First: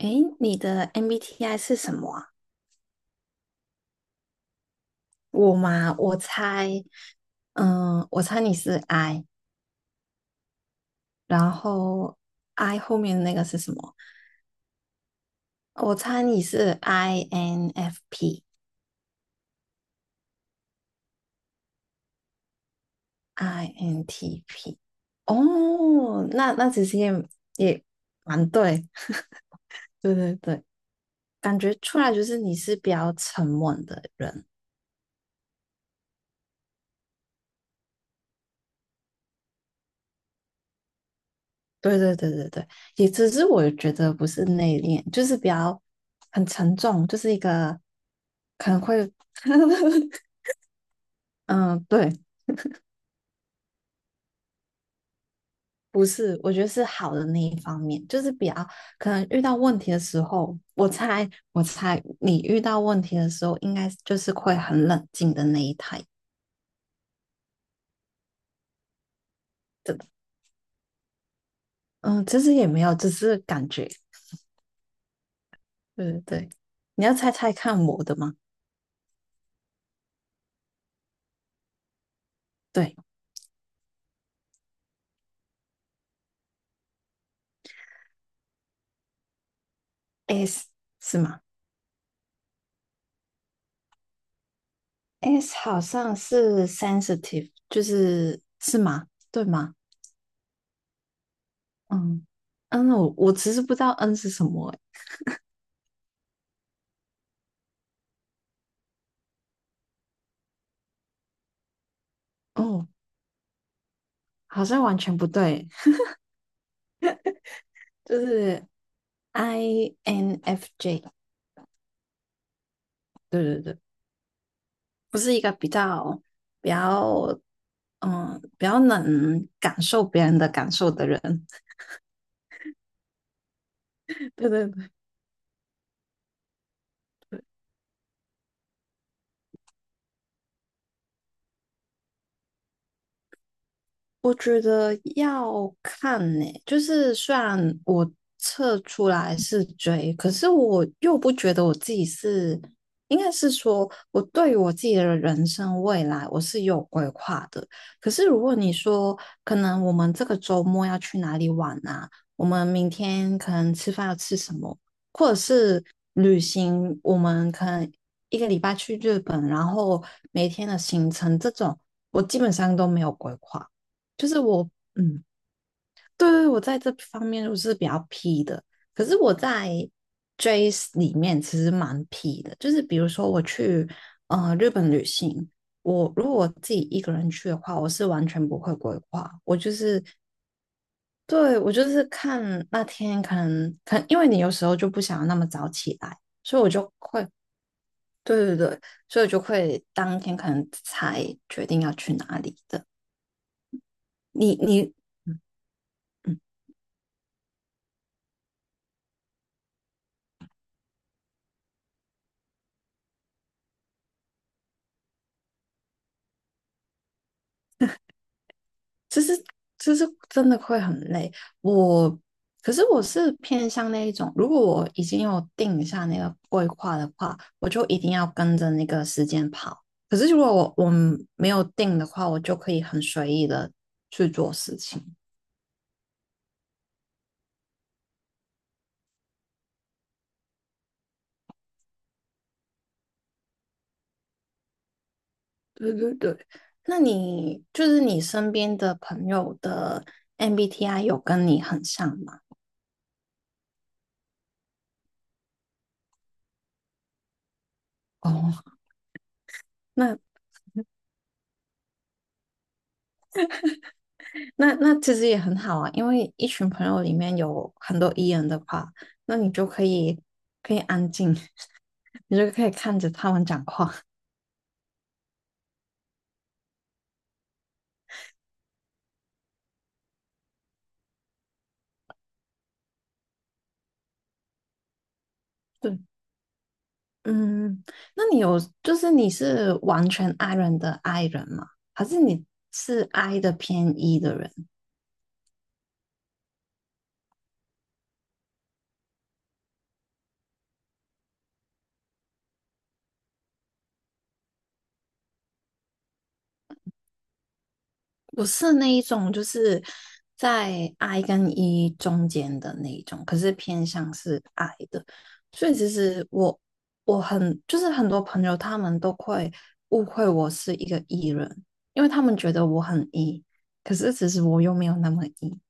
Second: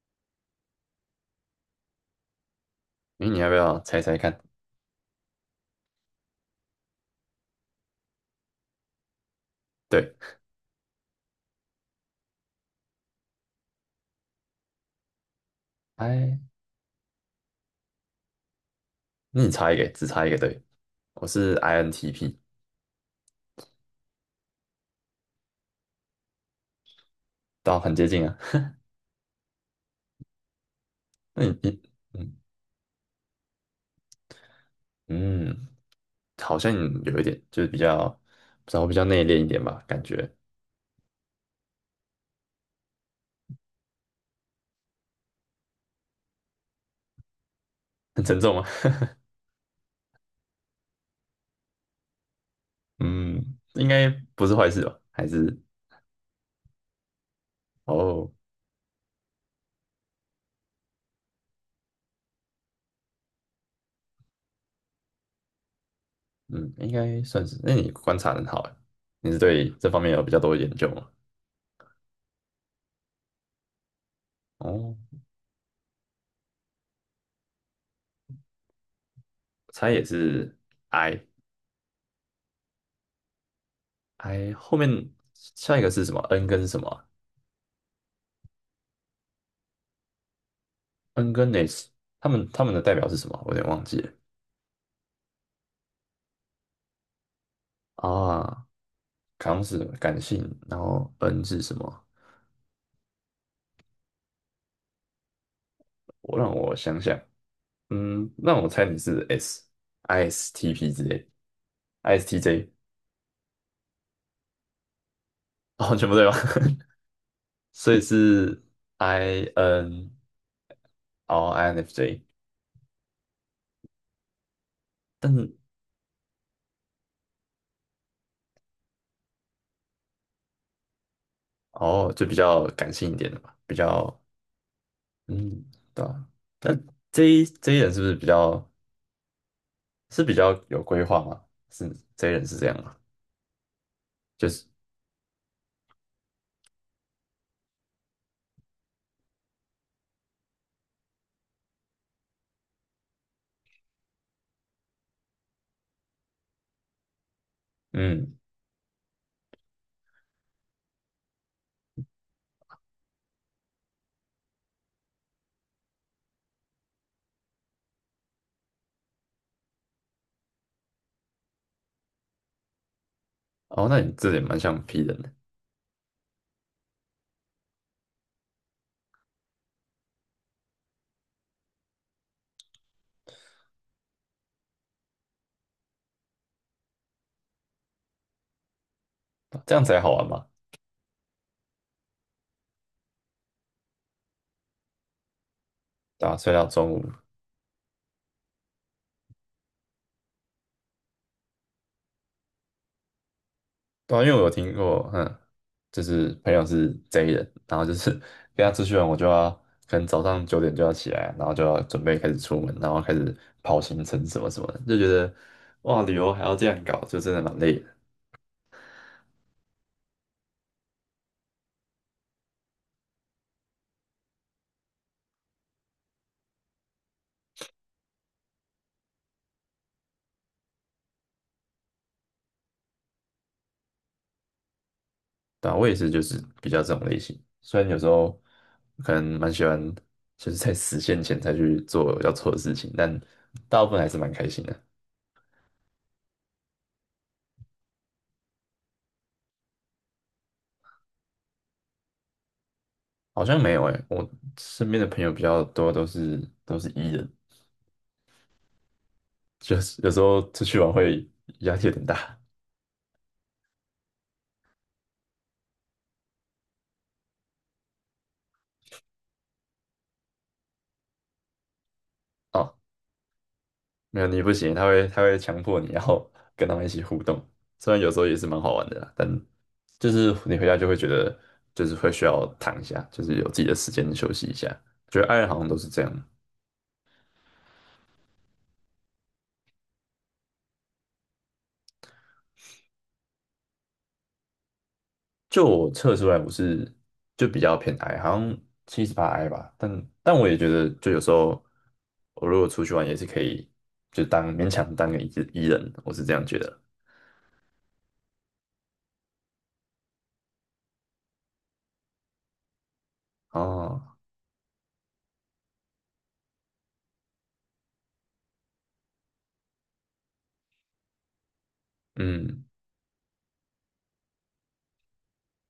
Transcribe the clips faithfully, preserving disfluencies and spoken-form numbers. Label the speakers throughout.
Speaker 1: 诶，你的 M B T I 是什么啊？
Speaker 2: 诶，你要不要猜猜看？
Speaker 1: 我嘛，我猜，嗯，我猜你是 I，
Speaker 2: 对
Speaker 1: 然后 I 后面那个是什么？我猜你
Speaker 2: ，I，
Speaker 1: 是 I N F P，I N T P。
Speaker 2: 那你猜一个，只猜一个，对，我是 I N T P，
Speaker 1: 哦，那那其实也
Speaker 2: 倒
Speaker 1: 也
Speaker 2: 很接近啊。
Speaker 1: 蛮对，对对对，
Speaker 2: 那你，
Speaker 1: 感觉
Speaker 2: 你，
Speaker 1: 出来就
Speaker 2: 嗯
Speaker 1: 是你是比较沉稳的人。
Speaker 2: 嗯，好像有一点，就是比较，不知道比较内敛一点吧，感觉
Speaker 1: 对对对对对，也只是我觉得不是内敛，就是比较很沉重，就是一个
Speaker 2: 很沉重吗？
Speaker 1: 可能会，嗯，对，
Speaker 2: 嗯，应该不是坏事吧？还是
Speaker 1: 不是，我觉得是好的那一方面，就
Speaker 2: 哦，
Speaker 1: 是比较可能遇到问题的时候，我猜我猜你遇到问题的时候，应该就是会很冷静的那一台，
Speaker 2: 嗯，应该算是。那你观察得很好欸，你是对这
Speaker 1: 真
Speaker 2: 方
Speaker 1: 的，
Speaker 2: 面有比较多的研究吗？
Speaker 1: 嗯，其实也没有，只是感觉，
Speaker 2: 哦，
Speaker 1: 对对对，你要猜猜看我的吗？
Speaker 2: 我猜也是 I，I
Speaker 1: 对
Speaker 2: 后面下一个是什么？N 跟什么啊
Speaker 1: ，S 是
Speaker 2: N
Speaker 1: 吗？
Speaker 2: 跟 S，他们他们的代表是什么？我有点忘记了
Speaker 1: S 好像是 sensitive，就是
Speaker 2: 啊。
Speaker 1: 是吗？对
Speaker 2: 康
Speaker 1: 吗？
Speaker 2: 是感性，然后 N 是什么？
Speaker 1: 嗯嗯，我我其实不知道 N 是什么欸。
Speaker 2: 我让我想想，嗯，让我猜你是 S，I S T P 之类，I S T J，
Speaker 1: 哦，好像完全不对，
Speaker 2: 哦，全部对吧？所以
Speaker 1: 就
Speaker 2: 是
Speaker 1: 是
Speaker 2: I N，
Speaker 1: I N F J，
Speaker 2: 哦，I N F J,
Speaker 1: 对对对，不
Speaker 2: 但
Speaker 1: 是一个
Speaker 2: 是
Speaker 1: 比较比较嗯比较能感受别人的感受的人，
Speaker 2: 哦，就比较感性一点的嘛，比较
Speaker 1: 对对对，
Speaker 2: 嗯，对啊。那 J J 人是不是比较是比较有规划吗？是 J 人是这样吗？
Speaker 1: 我
Speaker 2: 就
Speaker 1: 觉
Speaker 2: 是。
Speaker 1: 得要看呢、就是虽然我测出来是追，可是我又不觉得我自己是，应该是说我对于我自己的人生未来我是有规划的。可是
Speaker 2: 嗯，
Speaker 1: 如果你说，可能我们这个周末要去哪里玩啊？我们明天可能吃饭要吃什么？或者是旅行，我们可能一个礼拜去日本，然后每天的行程这种，我基本上都没有规划。
Speaker 2: 哦，那你
Speaker 1: 就
Speaker 2: 这
Speaker 1: 是
Speaker 2: 也蛮
Speaker 1: 我，
Speaker 2: 像 P 人
Speaker 1: 嗯，
Speaker 2: 的，
Speaker 1: 对对，我在这方面我是比较 P 的，可是我在 Jace 里面其实蛮 P 的，就是比如说我去呃日本旅行，我如果我自己一个人去的话，我是完全不会规划，我就
Speaker 2: 这样才
Speaker 1: 是。
Speaker 2: 好玩嘛，
Speaker 1: 对，我就是看那天可能可能因为你有时候就不想要那么早起来，
Speaker 2: 对啊，睡
Speaker 1: 所以
Speaker 2: 到
Speaker 1: 我
Speaker 2: 中
Speaker 1: 就
Speaker 2: 午，
Speaker 1: 会。对对对，所以我就会当天可能才决定要去哪里的，
Speaker 2: 对啊，因为我有
Speaker 1: 你
Speaker 2: 听
Speaker 1: 你。嗯
Speaker 2: 过，嗯，
Speaker 1: 嗯，
Speaker 2: 就是朋友是 J 人，然后就是 跟他出去玩，我就要可能早上九点就要起来，然后就要准备开始出门，然后开始跑行程什么什么的，就觉得哇，旅游还要这样搞，就真的蛮累的，
Speaker 1: 其实其实真的会很累。我可是我是偏向那一种，如果我已经有定下那个规划的话，我就一定要跟着那个时间跑。可是如果我我没有定的话，我就可以很随意的去做事情。
Speaker 2: 对啊，我也是，就是比较这种类型，虽然有时候可能蛮喜欢，就是在实现前才去做要做的事情，但大部分还是蛮开心的。
Speaker 1: 对对对，那你就是你身边的朋友的 M B T I 有跟你很像吗？
Speaker 2: 好像没有诶、我身边的朋友比较多都是都是 E 人，
Speaker 1: 哦，
Speaker 2: 就是有
Speaker 1: 那
Speaker 2: 时候出去玩会压力有点大
Speaker 1: 那那其实也很好啊，因为一群朋友里面有很多 E 人的话，那你就可以可以安静，你就可以
Speaker 2: 哦。
Speaker 1: 看着他们讲话。
Speaker 2: 没有你不行，他会他会强迫你，然后跟他们一起互动。虽然有时候也是蛮好玩的啦，但就是你回家就会觉得就是会需要躺一下，就是有自己的时间休息一下。觉得爱人好像都是
Speaker 1: 对，
Speaker 2: 这样。
Speaker 1: 嗯，那你有就是你是完全 I 人的 I 人吗？还是你是 I 的偏 E 的人？
Speaker 2: 就我测出来我是就比较偏 I，好像七十八 I 吧，但但我也觉得就有时候我如果出去玩也是可以，就当勉强当个 E 字 E 人，我是这样觉得。
Speaker 1: 我是那一种，就是在 I 跟 E 中间的那一种，可是偏向
Speaker 2: 哦，
Speaker 1: 是 I 的，所以其实我我很就是很多朋友他们都会误会我是一个 E 人，因为他们觉
Speaker 2: 嗯，
Speaker 1: 得我很 E，可是其实我又没有那么 E。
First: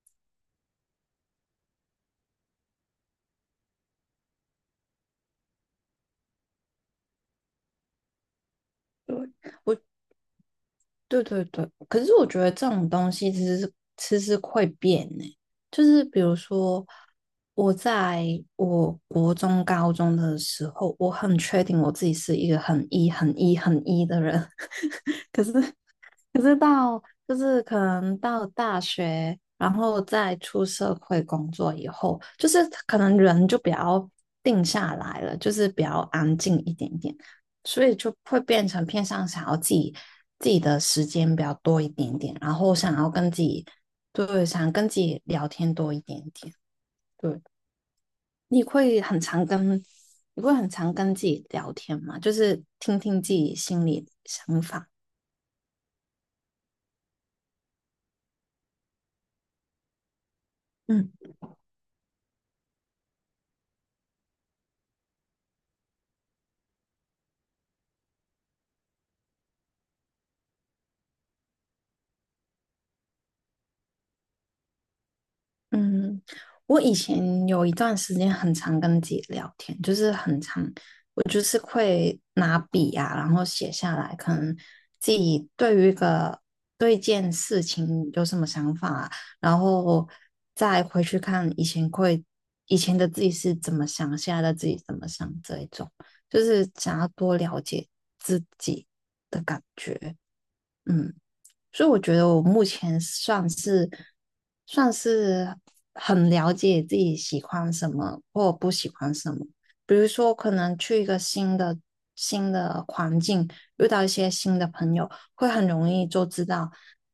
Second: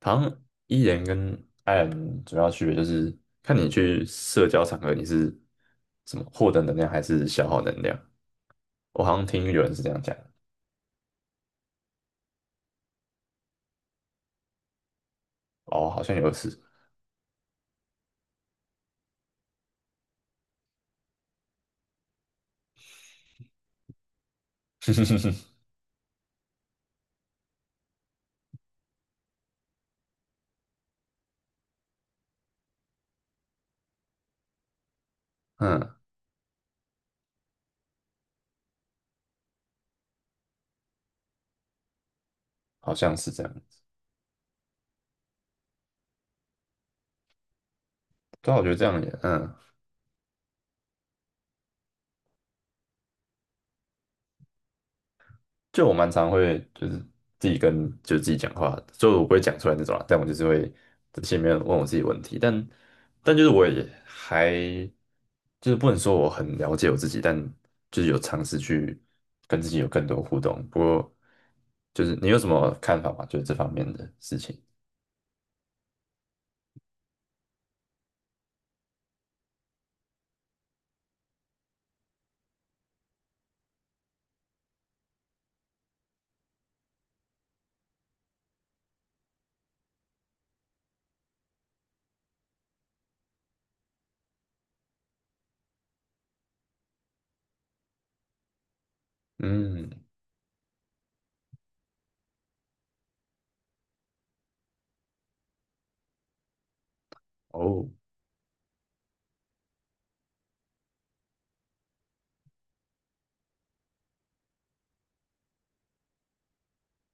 Speaker 2: 好像 E 人跟 I 人主要区别就是看你去社交场合你是怎么获得能量还是消耗能量，我好
Speaker 1: 对，
Speaker 2: 像听有人
Speaker 1: 我
Speaker 2: 是这样讲的
Speaker 1: 对对对，可是我觉得这种东西其实是其实会变呢、就
Speaker 2: 哦，好
Speaker 1: 是
Speaker 2: 像
Speaker 1: 比
Speaker 2: 有
Speaker 1: 如
Speaker 2: 是，
Speaker 1: 说我在我国中、高中的时候，我很确定我自己是一个很 E、很 E、很 E 的人，可是到就是可能到大学，然后再出社会工作以后，就是可能人就比较定下来了，就是比
Speaker 2: 嗯，
Speaker 1: 较安静一点点，所以就会变成偏向想要自己自己的时间比较多一点点，然后
Speaker 2: 好
Speaker 1: 想要
Speaker 2: 像是
Speaker 1: 跟自
Speaker 2: 这样
Speaker 1: 己，
Speaker 2: 子，
Speaker 1: 对，想跟自己聊天多一点点。对，
Speaker 2: 对啊，我
Speaker 1: 你
Speaker 2: 觉得这样
Speaker 1: 会
Speaker 2: 也
Speaker 1: 很常
Speaker 2: 嗯。
Speaker 1: 跟你会很常跟自己聊天吗？就是听听自己心里的想法。
Speaker 2: 就我蛮常会就是自己跟就自己讲话，就我不会讲出来那种啦，但我就是会
Speaker 1: 嗯。
Speaker 2: 在心里面问我自己问题，但但就是我也还就是不能说我很了解我自己，但就是有尝试去跟自己有更多互动。不过就是你有什么看法吗？就是这方面的事情，
Speaker 1: 嗯，我以前有一段时间很常跟自己聊天，就是很常，我就是会拿笔啊，然后写下来，可能自己对于一个对一件事情有什么想法啊，然后再回去看以前会以前的自己是怎么想，现在的自己怎么想，这一种就是想要多了解自己的感
Speaker 2: 嗯，
Speaker 1: 觉，嗯。所以我觉得我目前算是算是很了解自己喜欢
Speaker 2: 哦，
Speaker 1: 什么或不喜欢什么。比如说，可能去一个新的新的环境，遇到一些新的朋友，会很容易就知道，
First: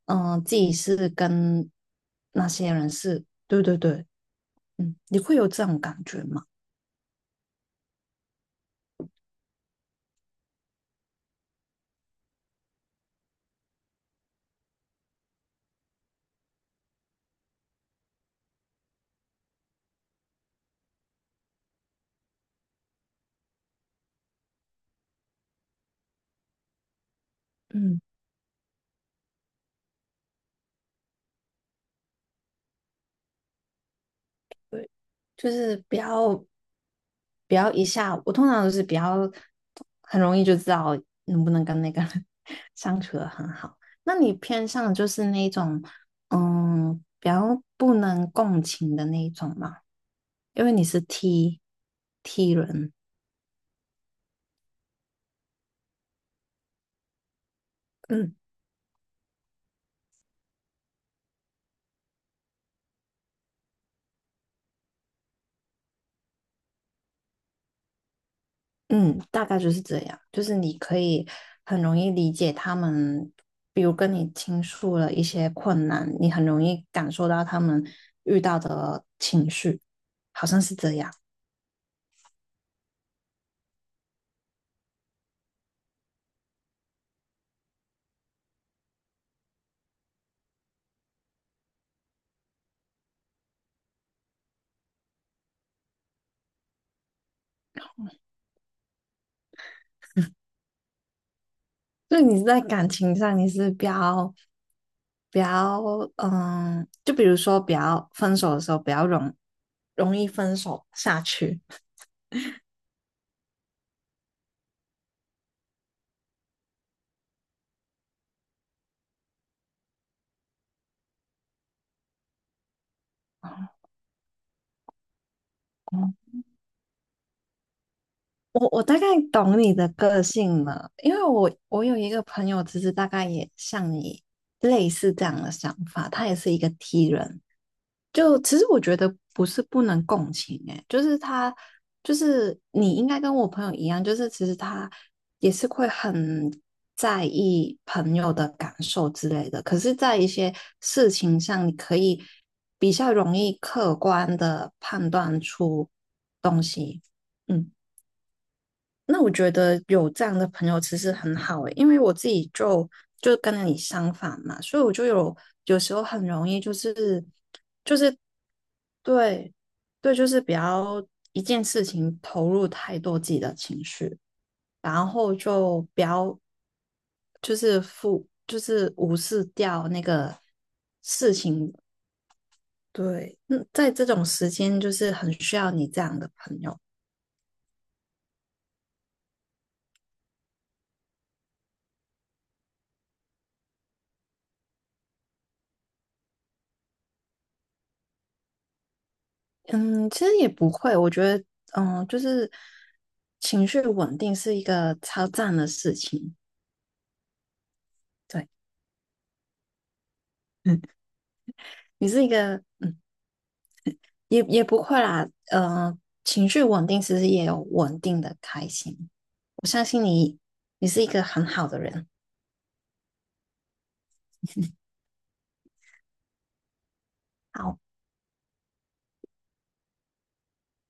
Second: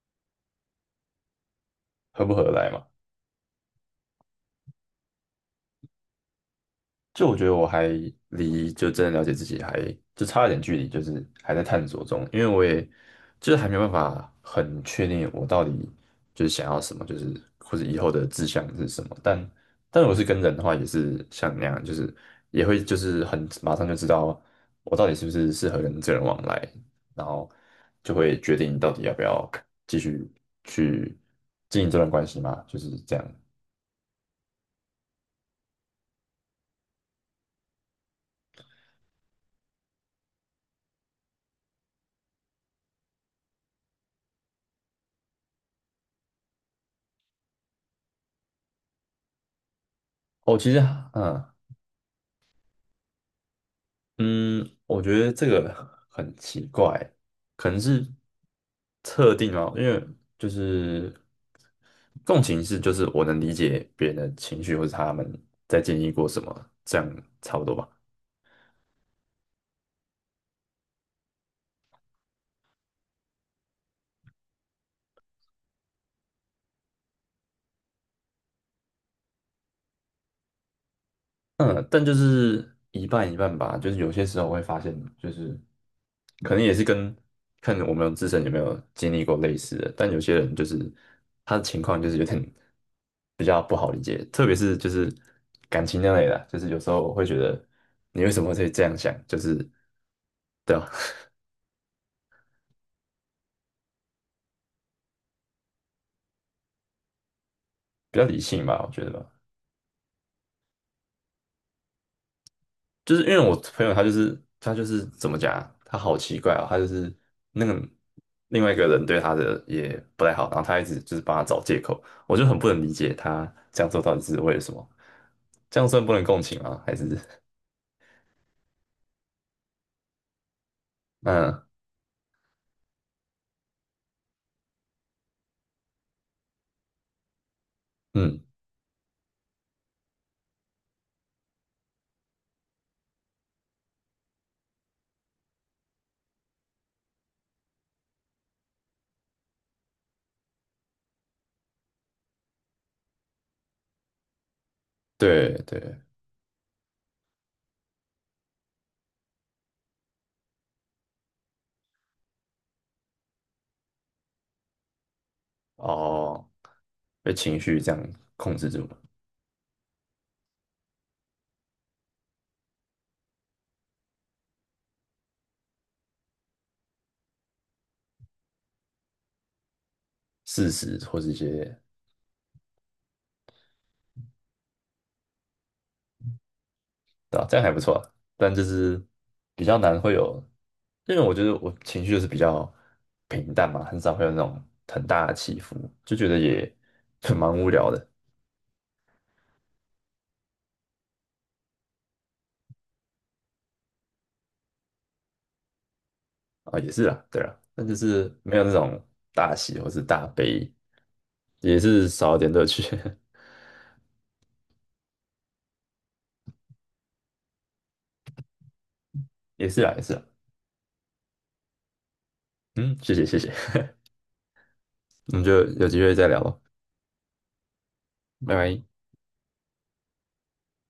Speaker 1: 嗯、自己是跟
Speaker 2: 合不合
Speaker 1: 那
Speaker 2: 得来
Speaker 1: 些
Speaker 2: 嘛？
Speaker 1: 人是，对对对，嗯，你会有这种感觉吗？
Speaker 2: 就我觉得我还离就真的了解自己还就差一点距离，就是还在探索中，因为我也就是还没有办法很确定我到底就是想要什么，就是或者以后的志向是什么。但但我是跟人的话，也是像那样，就是也会就是很马上就知道我到底是不是适合跟这个人往来，然后
Speaker 1: 嗯。
Speaker 2: 就会决定到底要不要继续去经营这段关系嘛，就是这样。
Speaker 1: 就是不要不要一下，我通常都是比较很容易就知道能不能跟那个人 相处的很好。那你偏向就是那种嗯比较不能共情的那一种吗？
Speaker 2: 哦，
Speaker 1: 因为
Speaker 2: 其实
Speaker 1: 你是
Speaker 2: 嗯。
Speaker 1: T T 人，
Speaker 2: 嗯，我觉得这个很奇怪，可能是
Speaker 1: 嗯。
Speaker 2: 特定哦，因为就是共情是就是我能理解别人的情绪或者他们在经历过什么，这样差不多吧。
Speaker 1: 嗯，大概就是这样，就是你可以很容易理解他们，比如跟你倾诉了一些困难，你很容易感受到他们遇到的情绪，好像是这样。
Speaker 2: 嗯，但就是一半一半吧，就是有些时候我会发现，就是可能也是跟看我们自身有没有经历过类似的，但有些人就是他的情况就是有点。特别是就是感情那类的啊，就是有时候我会觉得你为什么会这样想，就是对啊，
Speaker 1: 就你在感情上，你是比较比较嗯，就比如说比较
Speaker 2: 比较
Speaker 1: 分
Speaker 2: 理
Speaker 1: 手的
Speaker 2: 性
Speaker 1: 时候
Speaker 2: 吧，我
Speaker 1: 比
Speaker 2: 觉
Speaker 1: 较
Speaker 2: 得吧，
Speaker 1: 容容易分手下去。
Speaker 2: 就是因为我朋友他就是他就是怎么讲啊他好奇怪啊、他就是那个另外一个人对他的也不太好，然后他一直就是帮他找借口，我就很不能理解他这样做到底是为了什么，这样算不能 共情吗？还是
Speaker 1: 我我大概懂你的个性了，因为 我
Speaker 2: 嗯
Speaker 1: 我有一个朋友，其实大概也像你类似这样的想法，他也是一个 T 人。就
Speaker 2: 嗯，
Speaker 1: 其实我觉得不是不能共情、欸，就是他就是你应该跟我朋友一样，就是其实他也是会很在意朋友的感受之类的。可是，在一些事情上，你可以比较容易客观的判断
Speaker 2: 对对
Speaker 1: 出东西。嗯。那我觉得有这样的朋友其实很好诶，因为我自己就就跟你相反嘛，所以我就有有时候很
Speaker 2: 哦，
Speaker 1: 容易就是
Speaker 2: 被情绪这
Speaker 1: 就
Speaker 2: 样
Speaker 1: 是
Speaker 2: 控制住了
Speaker 1: 对对，就是比较一件事情投入太多自己的情绪，然后就不要就是负就是无视掉那个
Speaker 2: 事实或是
Speaker 1: 事
Speaker 2: 一
Speaker 1: 情。
Speaker 2: 些。
Speaker 1: 对，嗯，在这种时间就是很需要你这样的朋友。
Speaker 2: 对吧？这样还不错啊但就是比较难会有，因为我觉得我情绪就是比较平淡嘛，很少会有那种很大的起伏，就觉得也 蛮无聊的
Speaker 1: 嗯，其实也不会，我觉得，嗯，就是情绪稳定是一个超赞的事情。
Speaker 2: 啊，也是啦，对啦，但就是
Speaker 1: 对，
Speaker 2: 没有那种大喜或是大悲，
Speaker 1: 嗯，
Speaker 2: 也是
Speaker 1: 你是一
Speaker 2: 少一点
Speaker 1: 个，
Speaker 2: 乐趣，
Speaker 1: 嗯，也也不会啦，呃，情绪稳定其实也有稳定的开心。我
Speaker 2: 也是
Speaker 1: 相
Speaker 2: 啦，也
Speaker 1: 信
Speaker 2: 是啦，
Speaker 1: 你，你是一个很好的人。
Speaker 2: 嗯，谢谢谢谢，我们就有机会再聊咯，
Speaker 1: 好
Speaker 2: 拜拜。